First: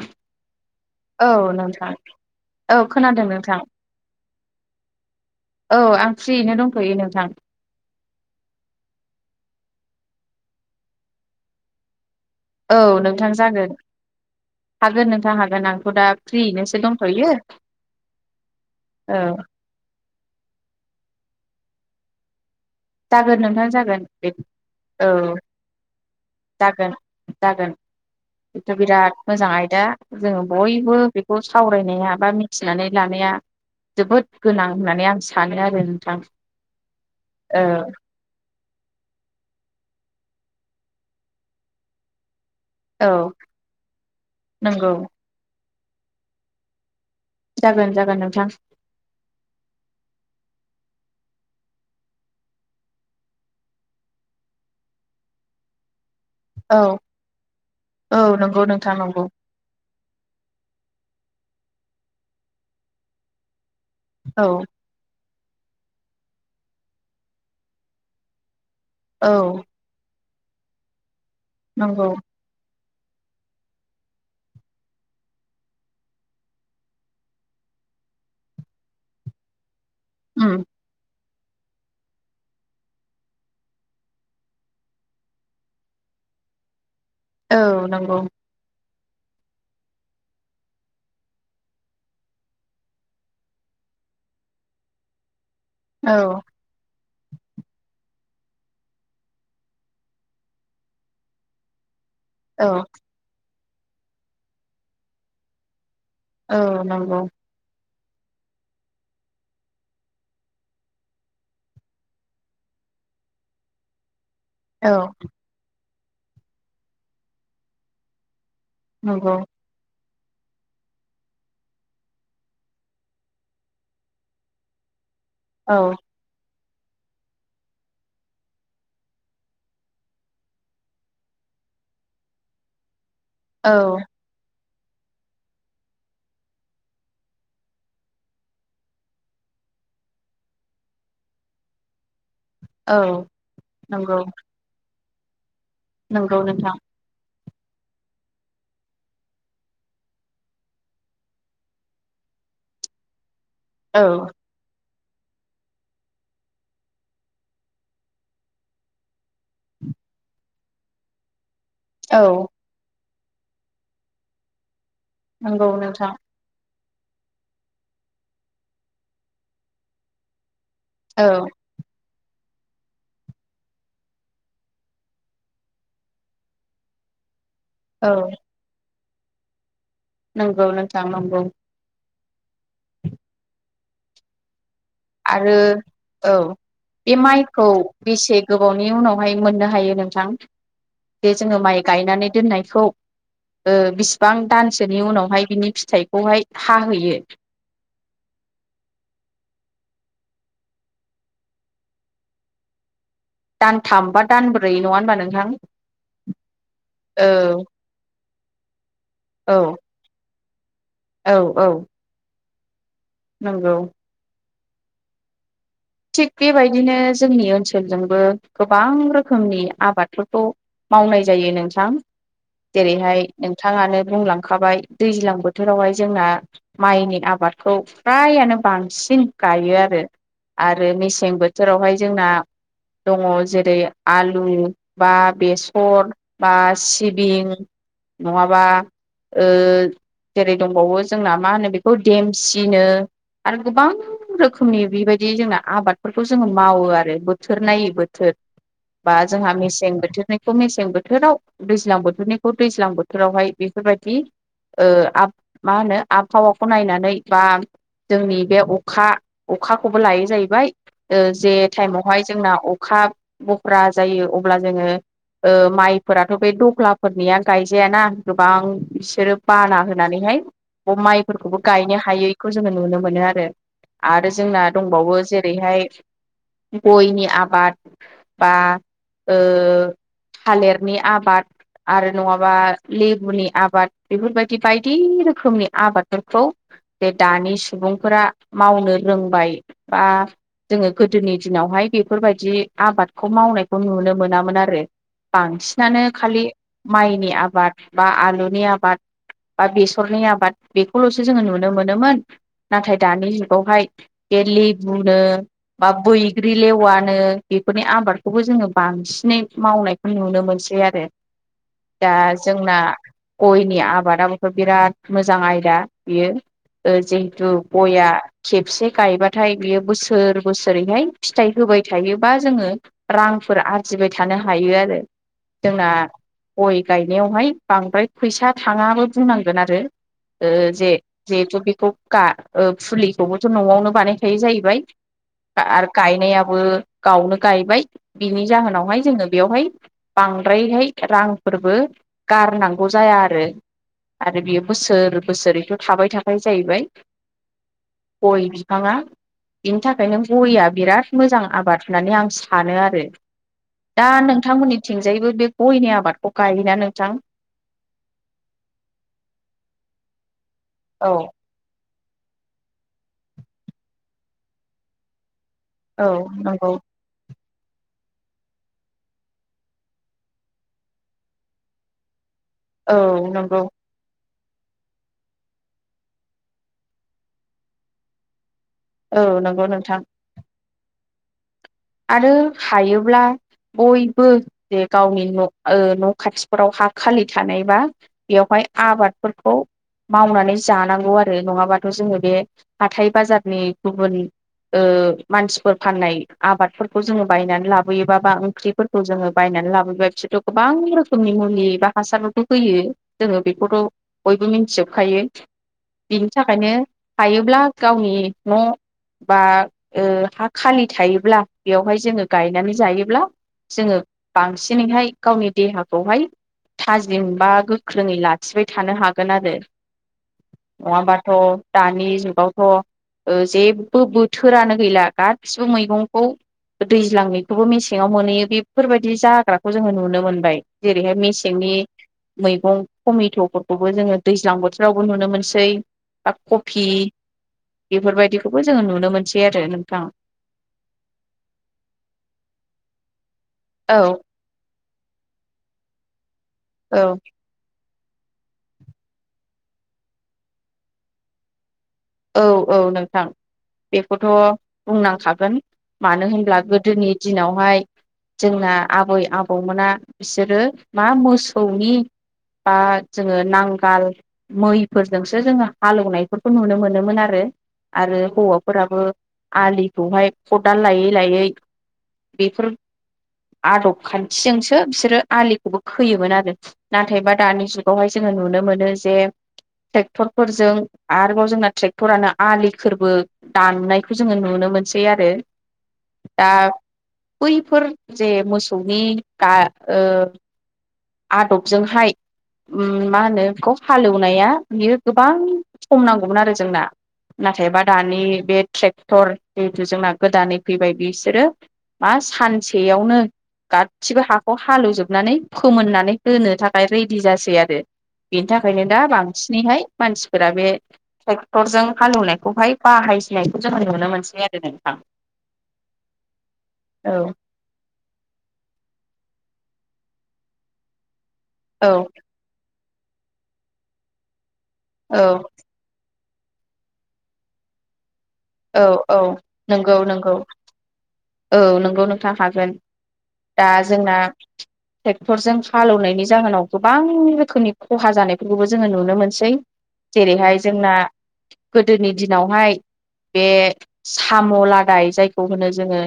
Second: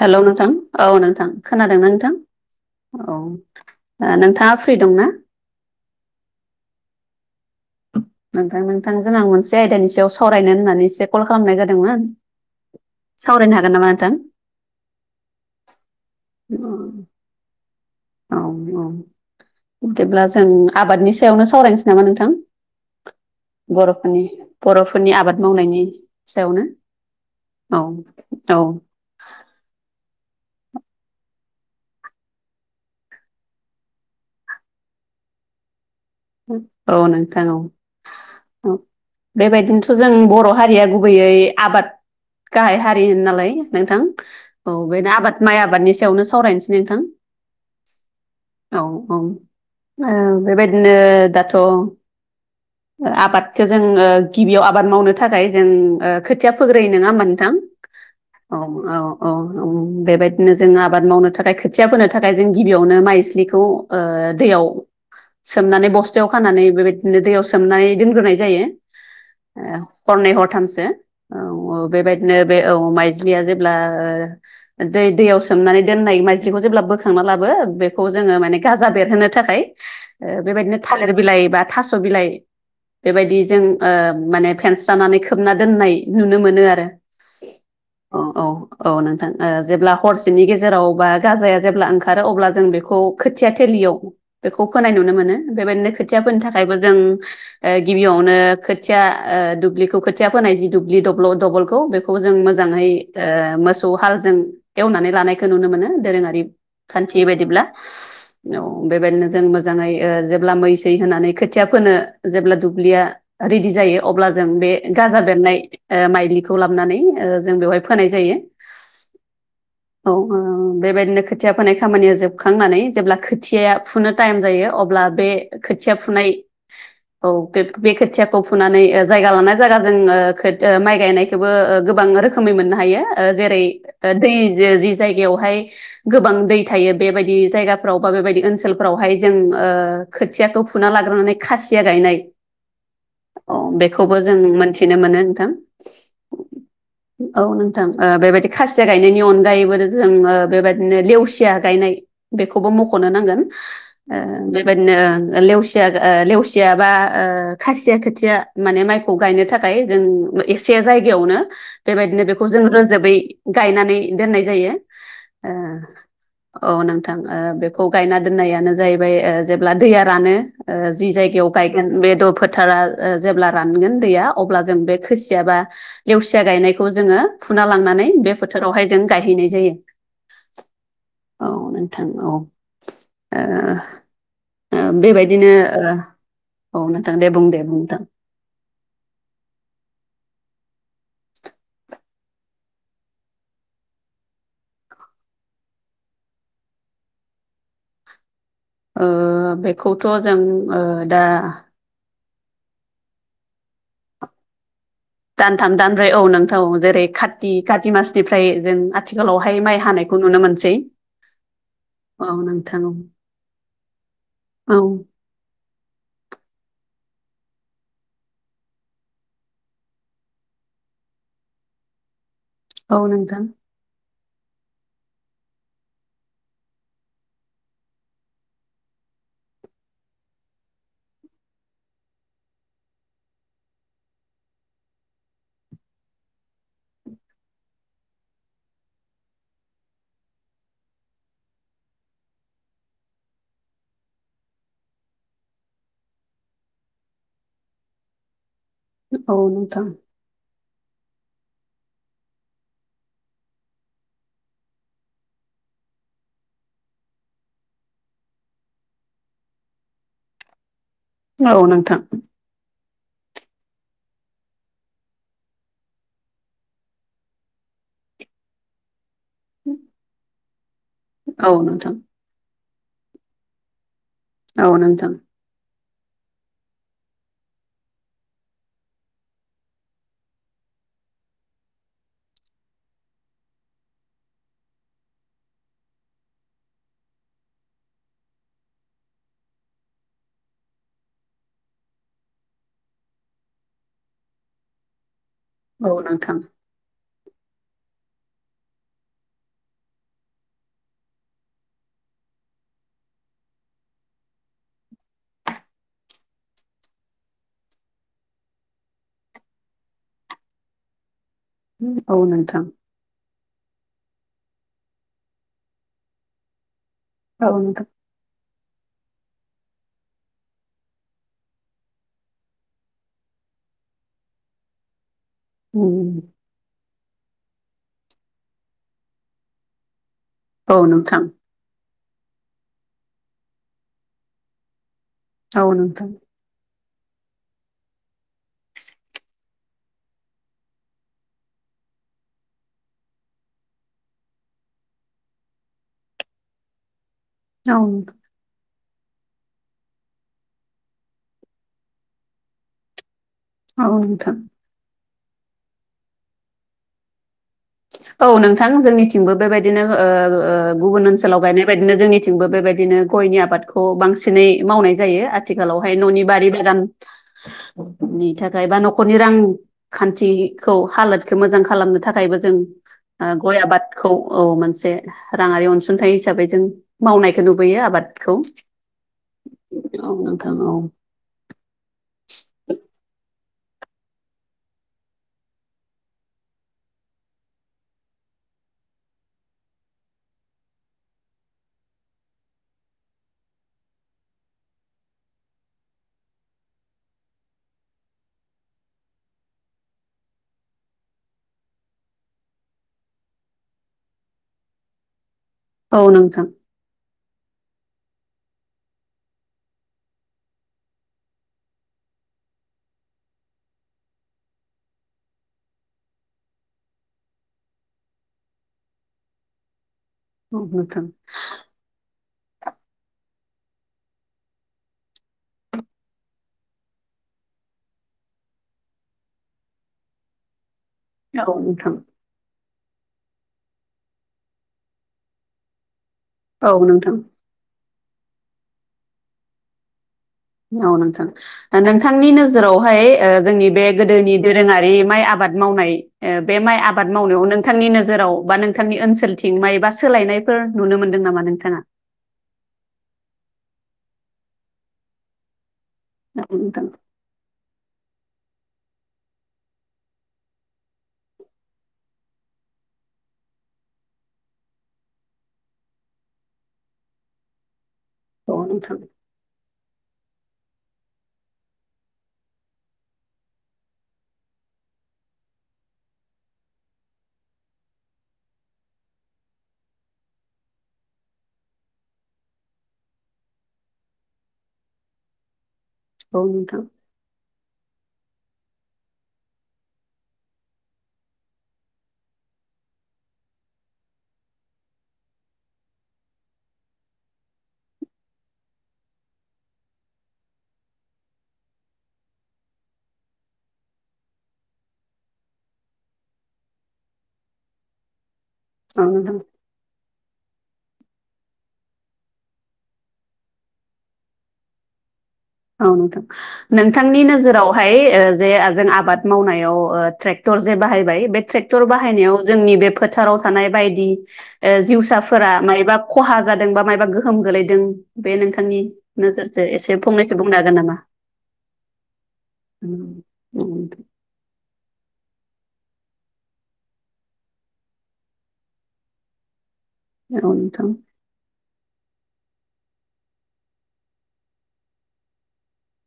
Hello नोंथां? औ नोंथां, खोनादों ना नोंथां? औ खोनादों नोंथां नोंथाङा फ्रि दंना? औ आं फ्रियैनो दंथ'यो नोंथां। नोंथां नोंथांजों आं मोनसे आयदानि सायाव सावरायनो होननानै एसे कल खालामनाय जादोंमोन। औ नोंथां सावरायनो हागोन जागोन। नामा नोंथां हागोन नोंथां हागोन आंथ' दा फ्रियैनोसो दंथ'यो। औ औ। बिदिब्ला जों आबादनि सायावनो सावरायनोसै नामा नोंथां? जागोन नोंथां जागोन बर'फोरनि बे औ बर'फोरनि आबाद मावनायनि सायावनो। जागोन जागोन औ बेथ' बिराद मोजां आयदा। जोङो बयबो बेखौ सावरायनाया बा मिथिनानै लानाया जोबोद गोनां होननानै आं सानो आरो। नोंथां औ नोंथां औ। औ बेबायदिनोथ' जों बर' हारिया गुबैयै आबाद गाहाय हारि औ होनोलाय नोंथां। औ नंगौ बेनो आबाद माइ आबादनि सायावनो सावरायनोसै नोंथां। जागोन जागोन नोंथां औ औ ओ बेबादि नो दाथ' ओ आबादखौ जों ओ गिबियाव आबाद मावनो थाखाय जों ओ खोथिया औ फोग्रोयो, नोङा होमबा नोंथां? औ नंगौ नोंथां औ नंगौ औ औ बेबायदिनो जों आबाद मावनो था खाय खोथिया फोनो थाखाय जों गिबियावनो माइज्लिखौ ओ औ दैयाव सोमनानै बस्थायाव खानानै बेबायदिनो दैयाव सोमनानै दोनग्रोनाय जायो। औ। हरनै हरथामसो। औ नंगौ बेबायदिनो बे औ। माइज्लिया जेब्ला ओ दै-दैयाव सोमनानै दोननाय माइज्लिखौ जेब्ला बोखांना लाबो बेखौ जोङो माने गाजा बेरहोनो थाखाय ओ उम बेबायदिनो थालेर बिलाइ बा थास' बिलाइ बेबायदि जों ओ माने फेनस्रानानै खोबना दोननाय नुनो मोनो आरो। औ नंगौ। औ नोंथां। ओ जेब्ला हरसेनि गेजेराव बा गाजाया जेब्ला ओंखारो अब्ला जों बेखौ खोथिया थेलि याव बेखौ फोनाय नुनो मोनो। बेबादिनो औ खोथिया फोनो थाखायबो जों ओ गिबियावनो खोथिया ओ दुब्लिखौ खोथिया फोनाय जि दुब्लि दब्ल' दबलखौ बे खौ जों औ मोजाङै ओ मोसौ हालजों एवनानै लानायखो नुनो मोनो। दोरोङारि औ खान्थि नंगौ बायदिब्ला। औ बेबायदिनो जों मो जाङै ओ जेब्ला मैसै होनानै खोथिया फोनो जेब्ला दुब्लिया रिदि जायो अब्ला जों बे औ गाजा बेरनाय ओ माइलिखौ लाबनानै जों बेवहाय फोनाय जायो। नंगौ। औ-औ-औ बेबायदिनो खोथिया फोनाय खामानिया जोबखांनानै जेब्ला खोथियाया फुनो टाइम‌। जायो अब्ला बे औ खोथिया फुनाय। औ बे-बे खोथियाखौ फुनानै ओ जायगा लाना जायगा जों ओ माइ गायनायखौबो ओ गोबां। रोखोमनि मोननो हायो ओ जेरै औ दै। जे जि जायगायावहाय गोबां दै थायो बेबायदि जायगाफ्राव बा बेबायदि ओनसोलफ्रावहाय। जों ओ खोथियाखौ फुना लाग्रोनानै खासिया गायनाय। औ अ नंगौ बेखौबो जों मोनथिनो मोनो नोंथां। नंगौ नोंथां। औ नोंथां ओ बेबायदि खासिया गायनायनि अनगायैबो जों बेबायदिनो लेवसिया गायनाय। बेखौबो मख'नो नांगोन औ ओ बेबायदि। नो लेवसिया-लेवसिया बा ओ खासिया खोथिया माने माइखौ गायनो थाखाय। जों एसे जायगायावनो। औ बेबायदिनो बेखौ जों रोजोबै गायनानै दोननाय जायो। ओ नंगौ नोंथां। औ नोंथां ओ बेखौ गायना दोननायानो जाहैबाय ओ‌ जेब्ला दैया रानो। ओ जि औ जायगायाव गायगोन बे दफोद। फोथारा जेब्ला रानगोन दैया अब्ला जों बे खोसिया बा लेवसिया गायनायखौ जोङो। फुना लांनानै औ बे बोथोरावहाय जों गायहैनाय जायो। नंगौ नोंथां नंगौ! औ नोंथां औ। ओ। बेबायदिनो आरो ओ औ‌। औ नोंथां बे दे बुं दे माइखौ बुं नोंथां बेसे गोबावनि उनावहाय मोननो हायो नोंथां? जे जोङो माइ गायनानै दोननायखौ। ओ बिसिबां दानसोनि उनावहाय बिनि फिथाइखौहाय हाहैयो? ओ बेखौथ' जों ओ दा। दानथाम बा दानब्रै। नङा होनबा नोंथां दानथाम, दानब्रै औ नोंथां जेरै औ खाति काति मासनिफ्राय जों। आथिखालावहाय औ माइ हानायखौ नुनो मोनसै। औ- औ। औ नोंथां ओ। नंगौ। औ। थिग बेबायदिनो जोंनि ओनसोलजोंबो गोबां रोखोमनि आबादफोरखौ। मावनाय जायो नोंथां औ जेरैहाय नोंथां नोंथाङानो। बुंलांखाबाय दैज्लां बोथोरावहाय जोंहा माइनि आबादखौ फ्रायानो बांसिन। सिन गायो आरो आरो मेसें बोथोरावहाय जोंना। दङ' जेरै आलु बा, बेसर बा, सिबिं। नंङाबा ओ। जेरै दंबावो जोंना मा होनो बेखौ देमसिनो। आरो गोबां रोखोमनि बेबायदि। बिदि जोंना आबादफोरखौ जोङो मावो आरो बोथोर नायै बोथोर। बा औ जोंहा नोंथां मेसें बोथोरनिखौ मेसें। सें बोथोराव दैज्लां बोथोरनिखौ दैज्लां बोथोरावहाय बेफोरबायदि। ओ आब मा होनो? आबहावाखौ नायनानै बा। जोंनि बे अखा-अखाखौबो लायो जाहैबाय ओ औ जे नोंथां टाइमावहाय जोंना अख। अखा बख्रा जायो अब्ला जोङो। ओ माइफोराथ' बे दख्लाफोरनिया गायजायाना गोबां बि। ग्रोब बाना होनानैहाय ब औ माइफोरखौबो नोंथां गायनो हायैखौ जोङो नुनो मोनो आरो! आरो जोंना औ नोंथां दंबावो जेरैहाय गयनि आबाद बा ओ थालिरनि आबाद आरो नङाबा लेबुनि आबाद बेफोरबादि बायदि रोखोमनि आबादफोरखौ जे दानि सुबुंफोरा मावनो रोंबाय। बा जोङो गोदोनि दिनावहाय बेफोरबायदि आबादखौ मावनायखौ नुनो मोनामोन आ रो औ बांसिनानो नोंथां खालि माइनि आबाद बा आलुनि आबाद बा बेसरनि आबाद बेखौल'सो जोङो नुनो मोनोमोन नाथाय दानि जुगावहाय बे लेबुनो बा बैग्रि लेवानो बेफोरनि आबादखौबो जोङो बांसि नै मावनायखौ नुनो मोनसै आरो दा औ नोंथां जोंना गयनि आबादाबोथ' बिराद मोजां आयदा बियो। ओ जिहेतु औ नोंथां गया खेबसे गायबाथाय बियो बोसोर बोसोरैहाय फिथाइ होबाय थायोबा जोङो रांफोर आरजि बाय थानो हायो आरो। जोंना गय गायनायावहाय बांद्राय फैसा थाङाबो बुंनांगोन आरो। ओ औ जे नोंथां जिहेथु बेखौ गा ओ फुलिखौबोथ' न'आवनो बानायखायो जाहैबाय औ नोंथां औ आरो गायनायाबो गावनो गायबाय बिनि जाहोनावहाय जोङो बेवहाय बांद्रायहाय रांफोरबो गारनांगौ जाया आरो। आरो बियो बोसोर बोसोरैथ' थाबाय थाखायो जाहैबाय औ फाङा बिनि थाखायनो गयआ बिराद मोजां आबाद होननानै आं सानो आरो। औ दा नोंथां नोंथांमोननिथिंजायबो बे गयनि आबादखौ गायोना नोंथां? औ नोंथां जोंनिथिंबो बेबादिनो ओ गुबुन औ ओनसोलाव गायनाय बाय दिनो जोंनिथिंबो बेबादिनो गयनि आबादखौ बांसिनै मावनाय जायो आ थिखालावहाय औ न'नि बारि नंगौ बागान बिनि थाखाय बा न'खरनि रांखान्थिखौ हालोदखो मोजां खालामनो थाखायबो जों औ ओं गय नंगौ आबादखौ औ मोनसे राङारि अनसुंथाइ हिसाबै जों मावनायखो नुबोयो आबादखौ! ओ नंगौ औ नोंथां! औ आरो हायोब्ला बयबो जे गावनि ओ न' खाथिफोराव हा खालि थानायबा बेयाव हाय आबादफोरखौ मावनानै जानांगौ आरो नङाबाथ' जोङो बे हाथाइ बाजारनि गुबुन ओ मानसिफोर फाननाय आबादफोरखौ जोङो बायनानै लाबोयोबा बा ओंख्रिफोरखौ जोङो बायनानै लाबोबा बिसोरथ' गोबां रोखोमनि मुलि एबा हासारावथ' होयो जोङो बेखौथ' बयबो मिन्थिजोबखायो औ बिनि नोंथां थाखायनो हायोब्ला गावनि न' बा ओ हा खालि थायो ब्ला बेवहाय जोङो गायनानै जायोब्ला जोङो बांसिनैहाय गावनि देहाखौहाय थाजिम बा गोख्रोङै लाखिबाय थानो हागोन आरो औ नोंथां नङाबाथ' दानि जुगावथ'- ओ जेबो बोथोरानो गैला गासिबो मैगं खौ दैज्लांनिखौबो मेसेङाव मोनहैयो बेफोरबादि जाग्राखौ जोङो नुनो मोनबाय जेरैहाय औ मेसेंनि नोंथां मैगं- टमेट'फोरखौबो जोङो दैज्लां बोथोरावबो नुनो मोनसै बा औ कफि नोंथां बेफोरबायदिखौबो जोङो नुनो मोनसै आरो नोंथां! औ नोंथां नोंथांनि नोजोरावहाय ओ जोंनि बे औ गोदोनि दोरोङारि माइ आबाद मावनाय बे माइ औ आबाद मावनायाव नोंथांनि नोजोर नोजोराव बा नोंथांनि ओनसोलथिं माबा सोलायनायफोर नुनो मोन्दों नामा नोंथाङा? औ औ नोंथां बेखौथ' बुंनांखागोन। मानो औ होनब्ला नोंथां गोदोनि दिनावहाय जोंना आबै आबौमोना बिसोरो मा मोसौनि बा जोङो नांगाल मैफोरजोंसो जोङो हालेवनायफोरखौ नुनो मोनोमोन। आरो औ नोंथां हौवाफोराबो आलिखौहाय खदाल लायै लायै बेफोर आदब खान्थिजोंसो बिसोरो आलिखौबो खोयोमोन आरो नाथायबा दानि जुगावहाय जोङो नुनो मोनो जे ट्रेक्टर फोरजों आरोबाव जोंना ट्रेक्टरानो आलिफोरबो दाननायखौ जोङो नुनो मोनसै। औ दा नोंथां। बैफोर जे मोसौनि आदबजोंहाय मा होनो बेखौ हालेवनाया बियो गोबां सम नांगौमोन आरो जोंना। नाथायबा दानि बे ट्रेक्टर जिहेथु जोंना गोदानै फैबाय बिसोरो मा सानसेयावनो गासिबो हाखौ हालेवजोबनानै फोमोननानै होनो थाखाय रेङि जासै आरो बेनि थाखायनो दा औ नोंथां बांसिनैहाय मानसिफोरा बे ट्रेक्टरजों हालेवनायखौहाय बाहाय सिननायखौ जोङो नुनो मोनसै आरो नोंथां। औ नोंथां नोंथांनि औ नोजोरावहाय जे जों आबाद मावनायाव ट्रेक्टर जे बाहायबाय बे ट्रेक्टर औ बाहायनायाव जोंनि बे फोथाराव थानाय बायदि जिउसाफोरा मायबा खहा जादों बा मायबा गोहोम गोलैदों बे नोंथांनि औ नोजोरजों एसे फंनैसो औ बुंनो हागोन नामा? नोंगौ नोंथाङा हागोन औ दा जोंना ट्रेक्टरजों हालौनायनि जाहोनाव गोबां रोखोमनि खहा जानायफोरखौबो जोङो नुनो मोनसै। जेरैहाय नोंथां जोंना गोदोनि दिनावहाय बे साम' लादाय जायखौ होनो जोङो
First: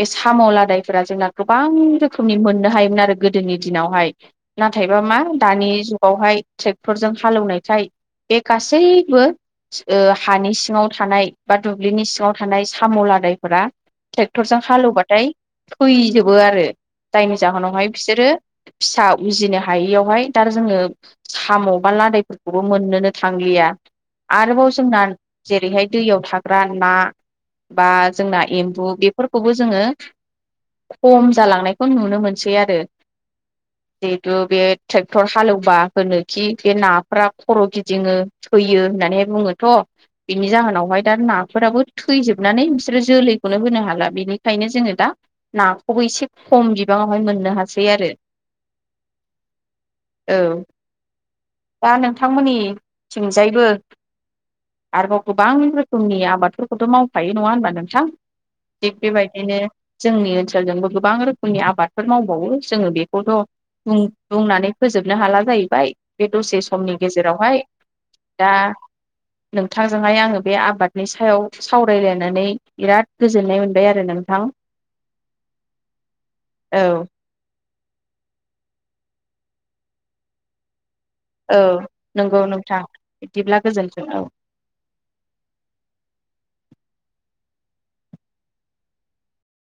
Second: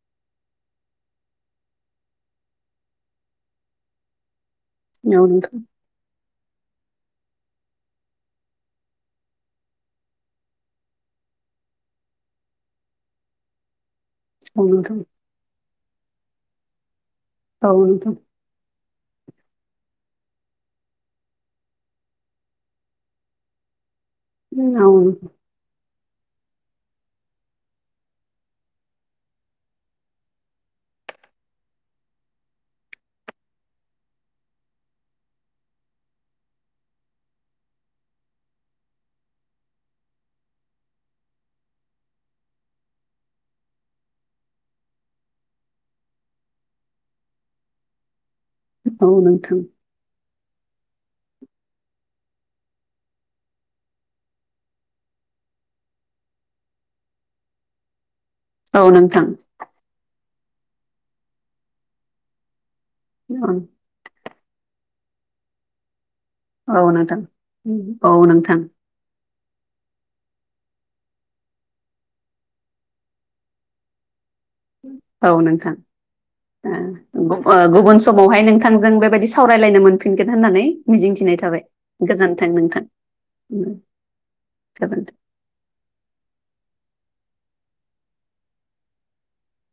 बे साम' लादायफोरा जोंना गोबां रोखोमनि मोननो हायोमोन आरो गोदोनि दिनावहाय। नाथायबा मा औ नोंथां दानि जुगावहाय ट्रेक्टरजों हालेवनायखाय बे गासैबो हानि सिङाव थानाय बा दुब्लिनि सिङाव थानाय साम' लादायफोरा औ ट्रेक्टरजों नोंथां हालेवबाथाय थैजोबो आरो जायनि औ जाहोनावहाय नोंथां बिसोरो फिसा उजिनो हायियावहाय दा जोङो साम' बा लादैफोरखौबो मोननोनो थांलिया। आरोबाव औ जोंना जेरैहाय दैयाव थाग्रा ना बा जोंना एम्बु बेफोरखौबो जोङो खम जालांनायखौ नुनो मोनसै। जिहेथु बे ट्रेक्टर हालेवबा होनोखि बे नाफोरा खर' गिदिङो थैयो होननानै बुङोथ' बिनि जाहोनावहाय दा नाफोराबो थैजोबनानै बिसोरो जोलैखौनो होनो हाला बेनिखायनो जोङो दा नाखौबो एसे खम बिबाङावहाय मोननो हासै। औ नोंथां। औ। दा नोंथां मोननि थिंजायबो आरोबाव गोबां रोखोमनि समनि आबादफोरखौथ' मावखायो नङा होनबा नोंथां? औ थिग नोंथां बेबायदिनो जोंनि ओनसोल हाल जोंबो गोबां रोखोमनि आबादफोर मावबावो जोङो बेखौथ' बुंनानै फोजोबनो हाला जाहैबाय। बे दसे समनि गेजेरावहाय औ दा नोंथां नोंथांजोंहाय आङो बे आबादनि सायाव सावरायलायनानै बिराद गोजोननाय मोनबाय आरो नोंथां। औ नोंथां औ उन समावहाय नोंथांजों बेबायदि सावरायलायनो मोनफिनगोन होननानै। मिजिंथिनाय औ थाबाय नंगौ गोजोन्थों नोंथां। बिदिब्ला गोजोन्थों औ गोजोन्थों।